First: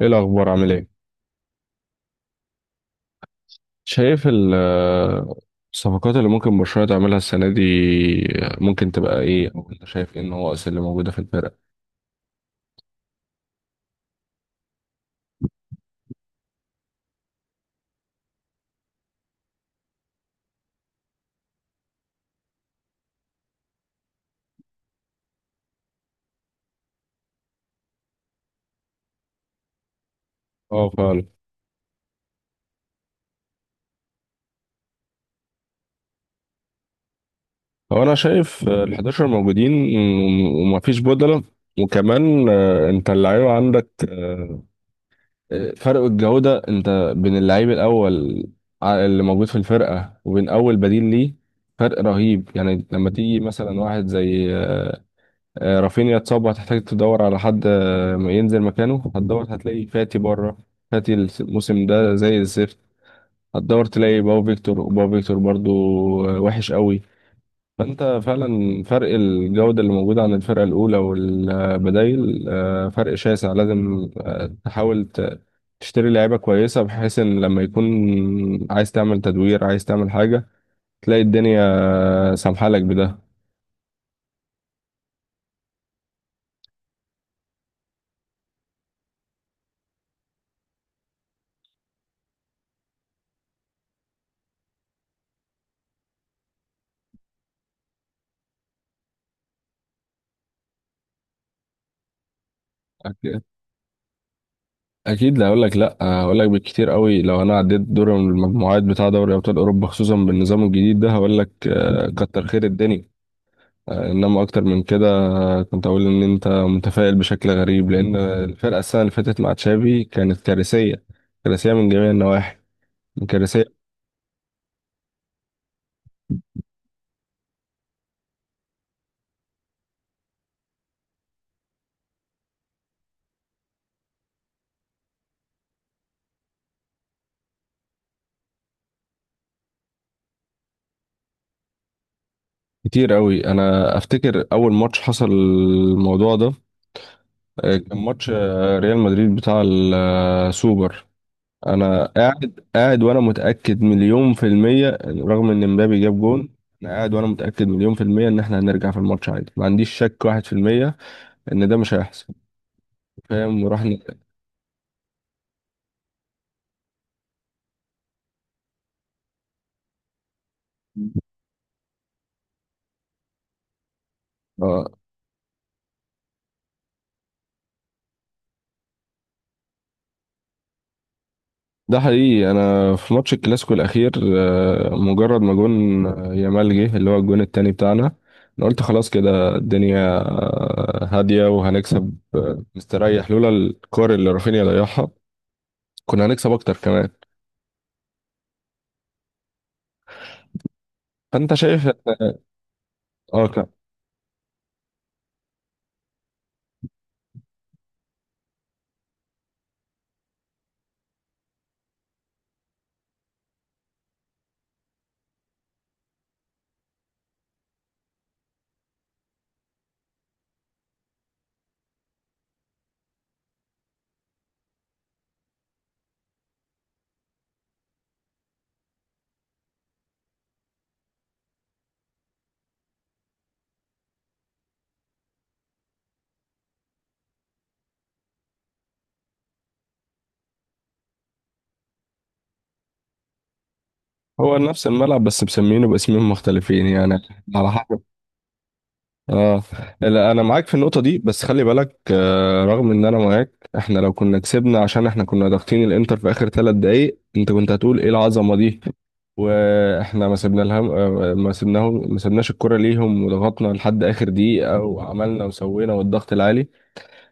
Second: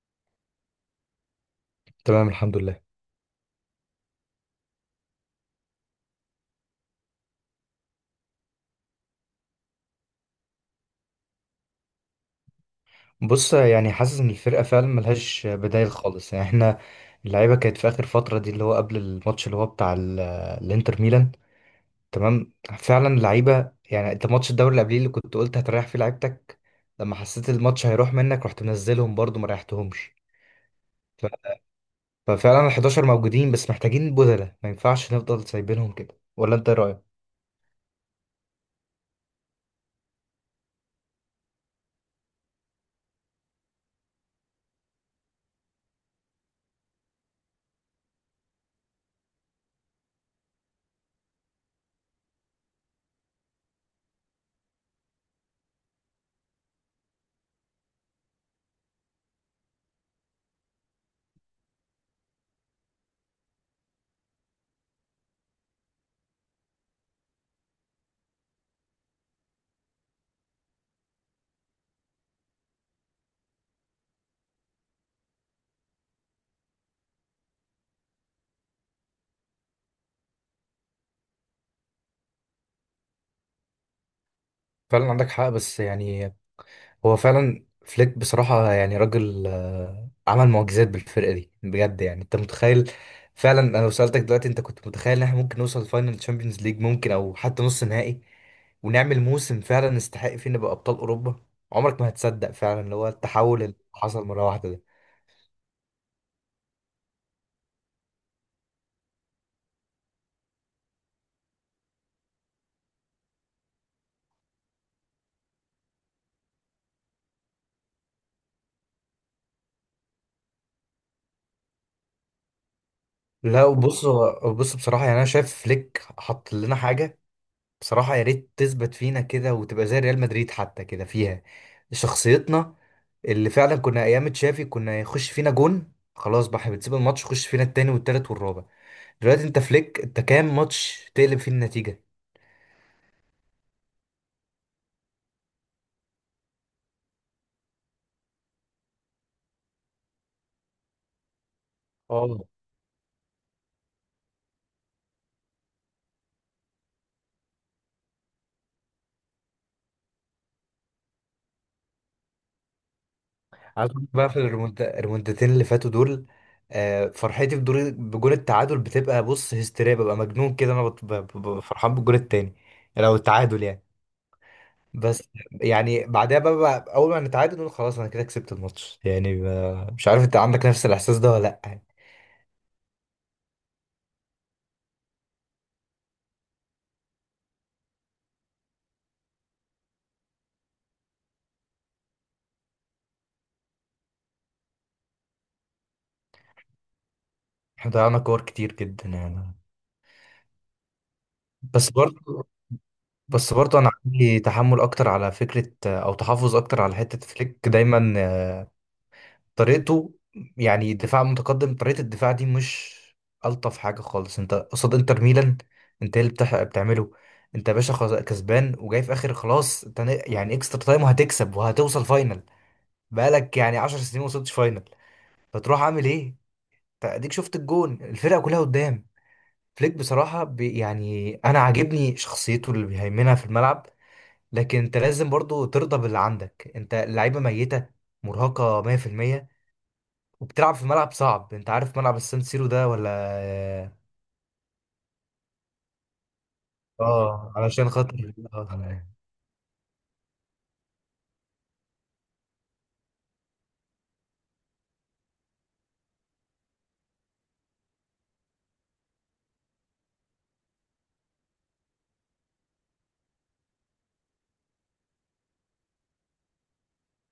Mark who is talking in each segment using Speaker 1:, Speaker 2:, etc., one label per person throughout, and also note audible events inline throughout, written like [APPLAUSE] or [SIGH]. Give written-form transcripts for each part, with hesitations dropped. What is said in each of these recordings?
Speaker 1: ايه الاخبار، عامل ايه؟
Speaker 2: تمام، الحمد لله.
Speaker 1: شايف الصفقات اللي ممكن برشلونة تعملها السنة دي ممكن تبقى ايه، او انت شايف ايه النواقص اللي موجودة في الفرقة؟
Speaker 2: بص يعني حاسس ان الفرقه فعلا ملهاش بدايل خالص، يعني احنا اللعيبه كانت في اخر فتره دي، اللي هو قبل الماتش اللي هو بتاع الانتر ميلان. تمام. فعلا اللعيبه، يعني انت ماتش الدوري اللي قبليه اللي كنت قلت هتريح فيه لعيبتك، لما حسيت الماتش هيروح منك رحت منزلهم برضو ما ريحتهمش.
Speaker 1: اه، فعلا.
Speaker 2: ف- ففعلا ال 11 موجودين بس محتاجين بدلة، ما ينفعش نفضل سايبينهم كده، ولا انت إيه رايك؟
Speaker 1: هو انا شايف ال 11 موجودين وما فيش بدلة، وكمان انت اللعيبة عندك. فرق الجودة انت بين اللعيب الاول اللي موجود في الفرقة وبين اول بديل ليه فرق رهيب. يعني لما تيجي مثلا واحد زي رافينيا اتصاب وهتحتاج تدور على حد ينزل مكانه، هتدور هتلاقي فاتي بره. فاتي الموسم ده زي الزفت. هتدور تلاقي باو فيكتور، وباو فيكتور برضو وحش قوي. فانت فعلا فرق الجودة اللي موجودة عن الفرقة الأولى والبدايل فرق شاسع. لازم تحاول تشتري لعيبة كويسة، بحيث ان لما يكون عايز تعمل تدوير، عايز تعمل حاجة، تلاقي الدنيا سامحالك بده.
Speaker 2: فعلا عندك حق بس يعني هو فعلا فليك بصراحة يعني راجل عمل معجزات بالفرقة دي بجد، يعني انت متخيل؟ فعلا انا لو سألتك دلوقتي، انت كنت متخيل ان احنا ممكن نوصل فاينل تشامبيونز ليج ممكن او حتى نص نهائي، ونعمل موسم فعلا نستحق فيه نبقى ابطال اوروبا؟ عمرك ما هتصدق فعلا اللي هو التحول اللي حصل مرة واحدة ده.
Speaker 1: اكيد. لا هقول لك بالكتير قوي، لو انا عديت دور المجموعات بتاع دوري ابطال اوروبا خصوصا بالنظام الجديد ده، هقول لك كتر خير الدنيا. انما اكتر من كده كنت اقول ان انت متفائل بشكل غريب، لان الفرقه السنه اللي فاتت مع تشافي كانت كارثيه. كارثيه من جميع النواحي.
Speaker 2: لا
Speaker 1: كارثيه.
Speaker 2: وبص بص بصراحة يعني انا شايف فليك حط لنا حاجة بصراحة، يا ريت تثبت فينا كده وتبقى زي ريال مدريد حتى، كده فيها شخصيتنا. اللي فعلا كنا ايام تشافي كنا يخش فينا جون خلاص بقى، احنا بنسيب الماتش يخش فينا التاني والتالت والرابع. دلوقتي انت فليك، انت كام ماتش تقلب فيه النتيجة؟
Speaker 1: كتير قوي. انا افتكر اول ماتش حصل الموضوع ده كان ماتش ريال مدريد بتاع السوبر. انا
Speaker 2: اه.
Speaker 1: قاعد قاعد وانا متاكد مليون في الميه، رغم ان مبابي جاب جون. انا قاعد وانا متاكد مليون في الميه ان احنا هنرجع في الماتش عادي، ما عنديش شك واحد في الميه ان ده مش هيحصل. فاهم؟
Speaker 2: عايز
Speaker 1: ورحنا.
Speaker 2: أقول لك بقى في الريمونتاتين اللي فاتوا دول، فرحتي بدور بجول التعادل بتبقى، بص، هستيريا، ببقى مجنون كده، انا فرحان بالجول التاني لو التعادل يعني.
Speaker 1: اه،
Speaker 2: بس يعني بعدها بقى، اول ما نتعادل نقول خلاص انا كده كسبت الماتش، يعني مش عارف انت عندك نفس الاحساس ده ولا لا يعني.
Speaker 1: ده حقيقي. انا في ماتش الكلاسيكو الاخير مجرد ما جون يامال جه اللي هو الجون التاني بتاعنا، انا قلت خلاص كده الدنيا هاديه وهنكسب مستريح، لولا الكور اللي رافينيا ضيعها كنا هنكسب اكتر كمان.
Speaker 2: احنا ضيعنا كور كتير جدا يعني.
Speaker 1: فانت شايف.
Speaker 2: بس برضه،
Speaker 1: اه.
Speaker 2: انا عندي تحمل اكتر على فكره، او تحفظ اكتر على حته فليك دايما طريقته، يعني دفاع متقدم. طريقه الدفاع دي مش الطف حاجه خالص. انت قصاد انتر ميلان، انت إيه اللي بتعمله؟ انت يا باشا خلاص كسبان وجاي في اخر، خلاص انت يعني اكسترا تايم وهتكسب وهتوصل فاينل. بقالك يعني 10 سنين ما وصلتش فاينل، فتروح عامل ايه؟ أنت اديك شفت الجون الفرقه كلها قدام. فليك بصراحه بي، يعني انا عاجبني شخصيته اللي بيهيمنها في الملعب، لكن انت لازم برضو ترضى باللي عندك. انت اللعيبه ميته، مرهقه 100%، وبتلعب في ملعب صعب. انت عارف ملعب السان سيرو ده ولا؟
Speaker 1: هو نفس الملعب بس مسمينه باسمين مختلفين يعني.
Speaker 2: اه
Speaker 1: على
Speaker 2: علشان
Speaker 1: حسب.
Speaker 2: خاطر [LAUGHS] آه.
Speaker 1: اه، لا انا معاك في النقطه دي، بس خلي بالك آه، رغم ان انا معاك، احنا لو كنا كسبنا عشان احنا كنا ضاغطين الانتر في اخر 3 دقائق، انت كنت هتقول ايه العظمه دي. واحنا ما سيبنا لهم ما سيبناهم، ما سيبناش الكره ليهم، وضغطنا لحد اخر دقيقه وعملنا وسوينا والضغط العالي.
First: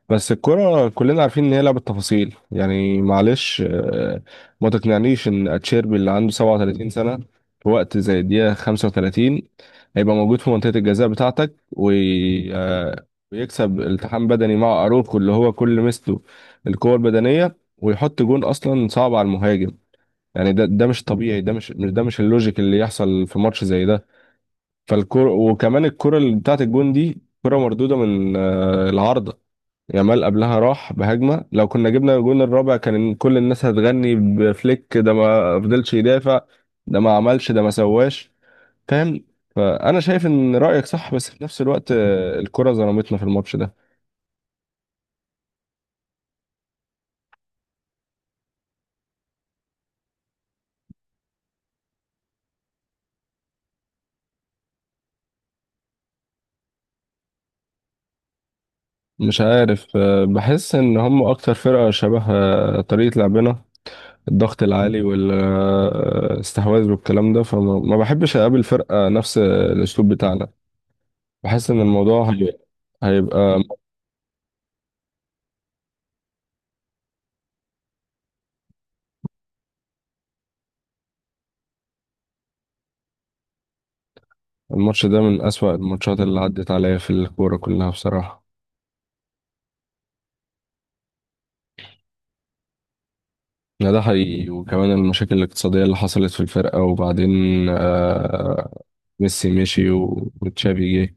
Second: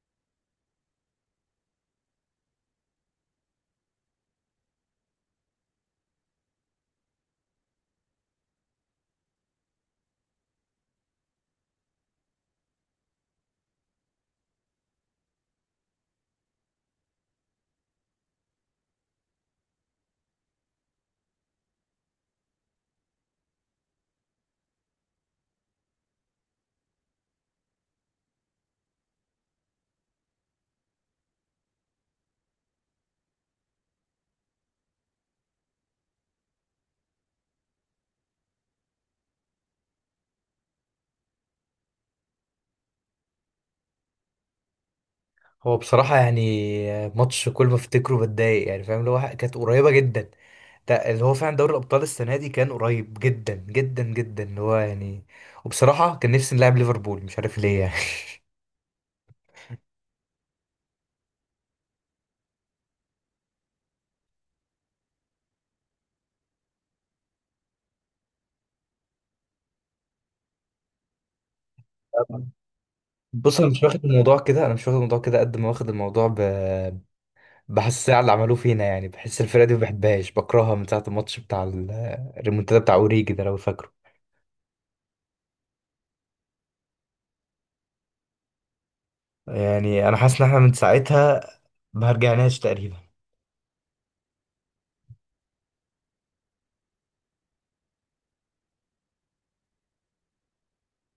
Speaker 1: بس الكرة كلنا عارفين ان هي لعبة تفاصيل. يعني معلش ما تقنعنيش ان اتشيربي اللي عنده 37 سنة، في وقت زي الدقيقة 35، هيبقى موجود في منطقة الجزاء بتاعتك، ويكسب التحام بدني مع اروخو اللي هو كل مسته القوة البدنية، ويحط جون اصلا صعب على المهاجم. يعني ده مش طبيعي. ده مش اللوجيك اللي يحصل في ماتش زي ده. فالكرة، وكمان الكرة اللي بتاعت الجون دي كرة مردودة من العارضة. يامال قبلها راح بهجمة، لو كنا جبنا الجون الرابع كان كل الناس هتغني بفليك. ده ما فضلش يدافع، ده ما عملش، ده ما سواش. فاهم؟ فأنا شايف إن رأيك صح، بس في نفس الوقت الكرة ظلمتنا في الماتش ده.
Speaker 2: هو بصراحه يعني ماتش كل ما افتكره بتضايق، يعني فاهم، اللي هو كانت قريبه جدا. ده اللي هو فعلا دوري الابطال السنه دي كان قريب جدا جدا جدا، اللي هو يعني وبصراحه كان نفسي نلعب ليفربول، مش عارف ليه يعني [LAUGHS]
Speaker 1: مش عارف بحس إن هم أكتر فرقة شبه طريقة لعبنا، الضغط العالي والاستحواذ والكلام ده. فما ما بحبش أقابل فرقة نفس الأسلوب بتاعنا. بحس إن الموضوع هيبقى
Speaker 2: بص انا مش واخد الموضوع كده، انا مش واخد الموضوع كده قد ما واخد الموضوع بحسها على اللي عملوه فينا، يعني بحس الفرقة دي ما بحبهاش، بكرهها من ساعة الماتش بتاع الريمونتادا بتاع اوريجي ده لو فاكره.
Speaker 1: الماتش ده من أسوأ الماتشات اللي عدت عليا في الكورة كلها، بصراحة.
Speaker 2: يعني انا حاسس ان احنا من ساعتها ما رجعناش تقريبا.
Speaker 1: لا، ده حقيقي. وكمان المشاكل الاقتصادية اللي حصلت في الفرقة، وبعدين آه ميسي مشي وتشافي جه.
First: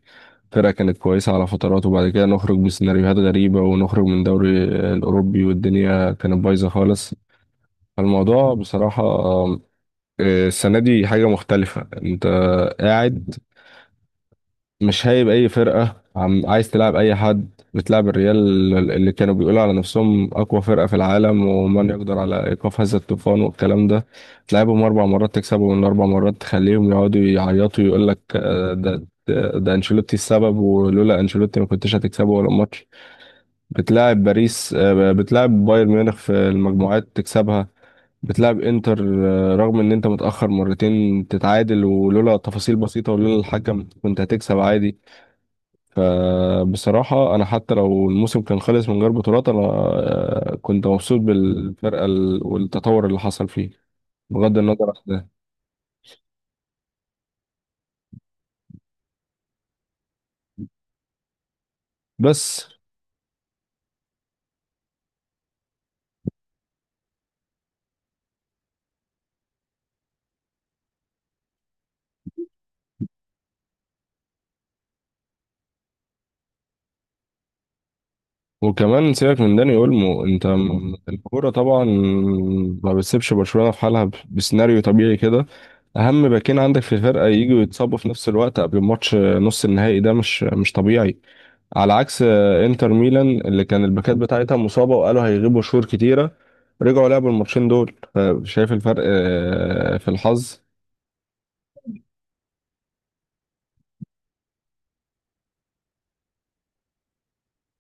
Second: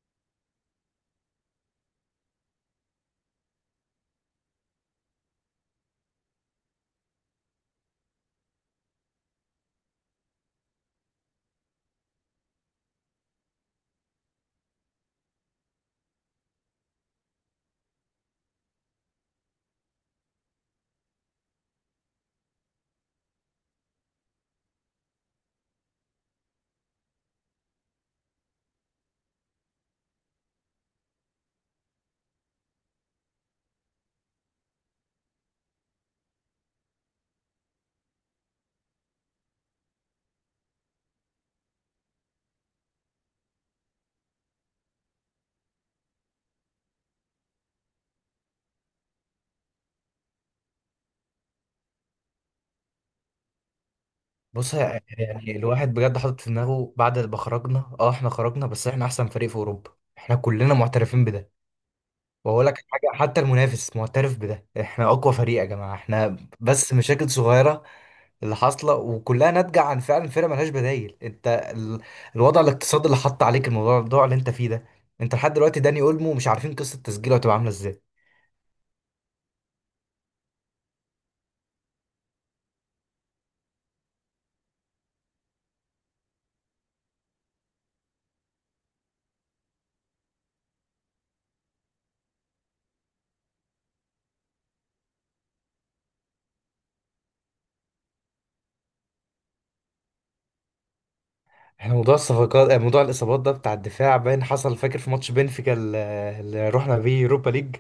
Speaker 1: الفرقة كانت كويسة على فترات، وبعد كده نخرج بسيناريوهات غريبة ونخرج من دوري الأوروبي، والدنيا كانت بايظة خالص. فالموضوع بصراحة السنة دي حاجة مختلفة. أنت قاعد مش هايب اي فرقه، عم عايز تلعب اي حد. بتلعب الريال اللي كانوا بيقولوا على نفسهم اقوى فرقه في العالم ومن يقدر على ايقاف هذا الطوفان والكلام ده، تلعبهم اربع مرات تكسبهم من اربع مرات، تخليهم يقعدوا يعيطوا يقول لك ده انشيلوتي السبب، ولولا انشيلوتي ما كنتش هتكسبه ولا ماتش. بتلاعب باريس بتلاعب بايرن ميونخ في المجموعات تكسبها. بتلعب انتر رغم ان انت متأخر مرتين تتعادل، ولولا تفاصيل بسيطة ولولا الحكم كنت هتكسب عادي. فبصراحة أنا حتى لو الموسم كان خلص من غير بطولات، أنا كنت مبسوط بالفرقة والتطور اللي حصل فيه، بغض
Speaker 2: بص
Speaker 1: النظر عن ده.
Speaker 2: يعني الواحد بجد حاطط في دماغه بعد ما خرجنا. اه احنا خرجنا بس احنا احسن فريق في اوروبا، احنا كلنا معترفين بده. واقول
Speaker 1: بس،
Speaker 2: لك حاجة، حتى المنافس معترف بده، احنا اقوى فريق يا جماعة. احنا بس مشاكل صغيرة اللي حاصله، وكلها ناتجه عن فعلا فرقه ملهاش بدايل. انت الوضع الاقتصادي اللي حط عليك الموضوع، اللي انت فيه ده. انت لحد دلوقتي داني اولمو مش عارفين قصه تسجيله هتبقى عامله ازاي.
Speaker 1: وكمان سيبك من داني أولمو. أنت الكورة طبعا ما بتسيبش برشلونة في حالها بسيناريو طبيعي كده. أهم باكين عندك في الفرقة يجوا يتصابوا في نفس الوقت قبل ماتش نص النهائي، ده مش طبيعي. على عكس انتر ميلان اللي كان الباكات بتاعتها مصابة وقالوا هيغيبوا شهور كتيرة، رجعوا لعبوا الماتشين دول. شايف الفرق في الحظ.
Speaker 2: احنا موضوع الصفقات، موضوع الاصابات ده بتاع الدفاع باين حصل، فاكر في ماتش بنفيكا اللي رحنا بيه يوروبا ليج؟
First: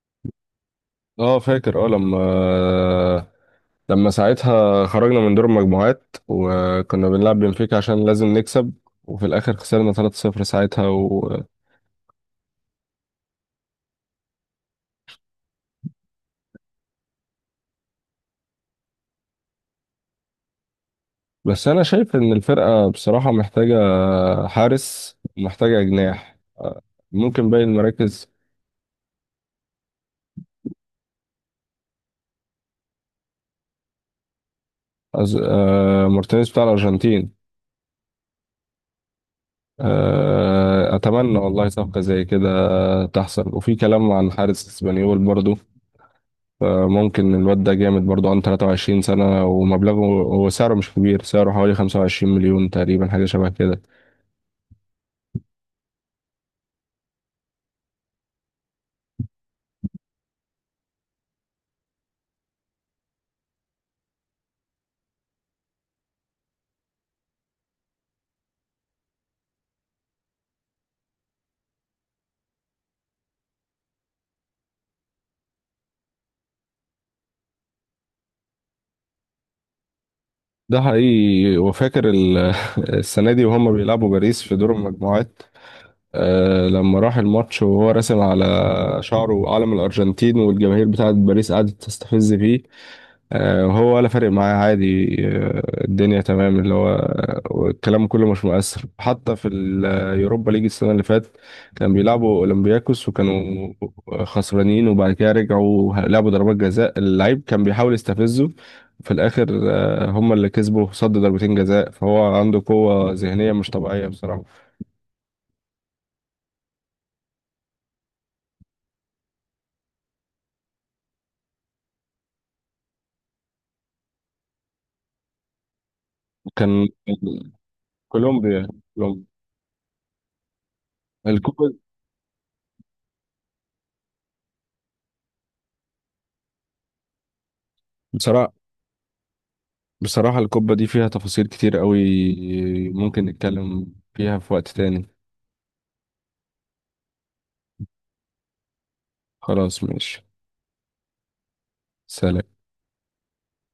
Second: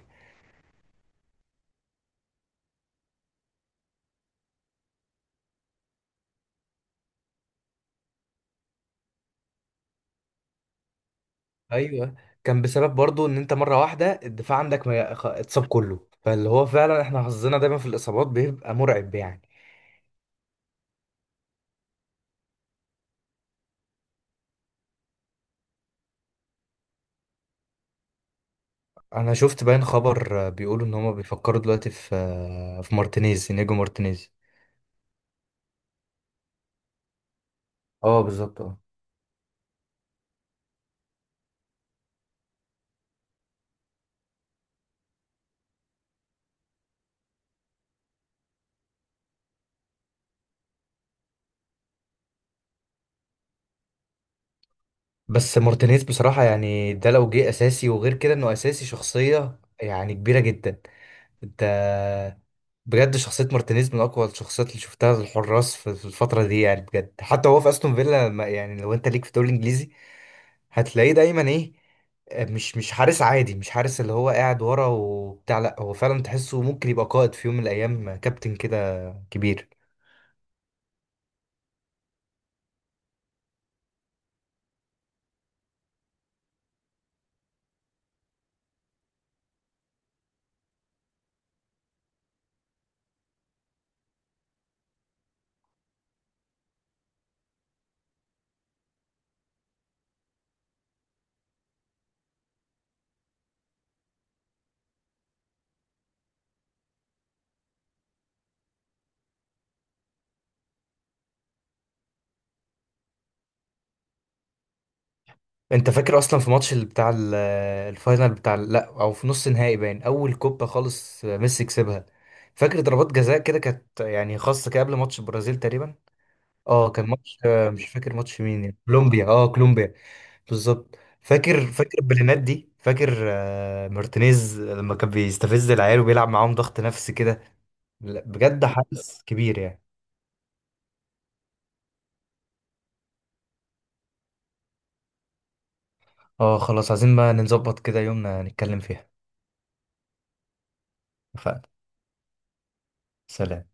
Speaker 1: اه، فاكر، اه. لما ساعتها خرجنا من دور المجموعات وكنا بنلعب بنفيكا عشان لازم نكسب، وفي الاخر خسرنا 3-0 ساعتها. و...
Speaker 2: ايوه، كان بسبب برضو ان انت مره واحده الدفاع عندك ما خ- اتصاب كله، فاللي هو فعلا احنا حظنا دايما في الاصابات بيبقى مرعب يعني.
Speaker 1: بس انا شايف ان الفرقة بصراحة محتاجة حارس ومحتاجة جناح، ممكن باقي المراكز.
Speaker 2: انا شفت باين خبر بيقولوا ان هما بيفكروا دلوقتي في في مارتينيز، نيجو مارتينيز.
Speaker 1: أز... آه، مارتينيز بتاع الارجنتين.
Speaker 2: اه بالظبط اه.
Speaker 1: أتمنى والله صفقة زي كده تحصل. وفي كلام عن حارس اسبانيول برضو، ممكن الواد ده جامد برضو، عنده 23 سنة، ومبلغه وسعره مش كبير، سعره حوالي 25 مليون تقريبا، حاجة شبه كده.
Speaker 2: بس مارتينيز بصراحة يعني ده لو جه أساسي، وغير كده إنه أساسي شخصية يعني كبيرة جدا. أنت بجد، شخصية مارتينيز من أقوى الشخصيات اللي شفتها الحراس في الفترة دي، يعني بجد. حتى هو في أستون فيلا يعني لو أنت ليك في الدوري الإنجليزي هتلاقيه دايما إيه؟ مش مش حارس عادي، مش حارس اللي هو قاعد ورا وبتاع، لأ هو فعلا تحسه ممكن يبقى قائد في يوم من الأيام، كابتن كده كبير.
Speaker 1: ده حقيقي. وفاكر [LAUGHS] السنة دي وهم بيلعبوا باريس في دور المجموعات، لما راح الماتش وهو راسم على شعره علم الأرجنتين، والجماهير بتاعت باريس قعدت تستفز فيه وهو ولا فارق معاه عادي، الدنيا تمام. اللي هو الكلام كله مش مؤثر. حتى في اليوروبا ليج السنة اللي فاتت كان بيلعبوا أولمبياكوس وكانوا خسرانين، وبعد كده رجعوا لعبوا ضربات جزاء، اللعيب كان بيحاول يستفزه. في الآخر هم اللي كسبوا، صد ضربتين جزاء. فهو عنده قوة ذهنية مش طبيعية بصراحة.
Speaker 2: انت فاكر اصلا في ماتش الفاينل لا، او في نص نهائي باين اول كوبا خالص ميسي كسبها؟ فاكر ضربات جزاء كده كانت يعني خاصه كده قبل ماتش البرازيل تقريبا.
Speaker 1: كان
Speaker 2: اه كان ماتش مش فاكر ماتش مين،
Speaker 1: كولومبيا.
Speaker 2: يعني
Speaker 1: كولومبيا.
Speaker 2: كولومبيا، اه كولومبيا. بالظبط. فاكر،
Speaker 1: الكوبا.
Speaker 2: فاكر بلينات دي؟ فاكر مارتينيز لما كان بيستفز العيال وبيلعب معاهم ضغط نفسي كده؟ لا،
Speaker 1: بصراحة،
Speaker 2: بجد حدث كبير يعني.
Speaker 1: بصراحة القبة دي فيها تفاصيل كتير قوي، ممكن نتكلم فيها في وقت تاني.
Speaker 2: اه خلاص، عايزين بقى نظبط كده يومنا نتكلم فيها.
Speaker 1: خلاص، ماشي.
Speaker 2: اتفقنا.
Speaker 1: سلام.
Speaker 2: سلام.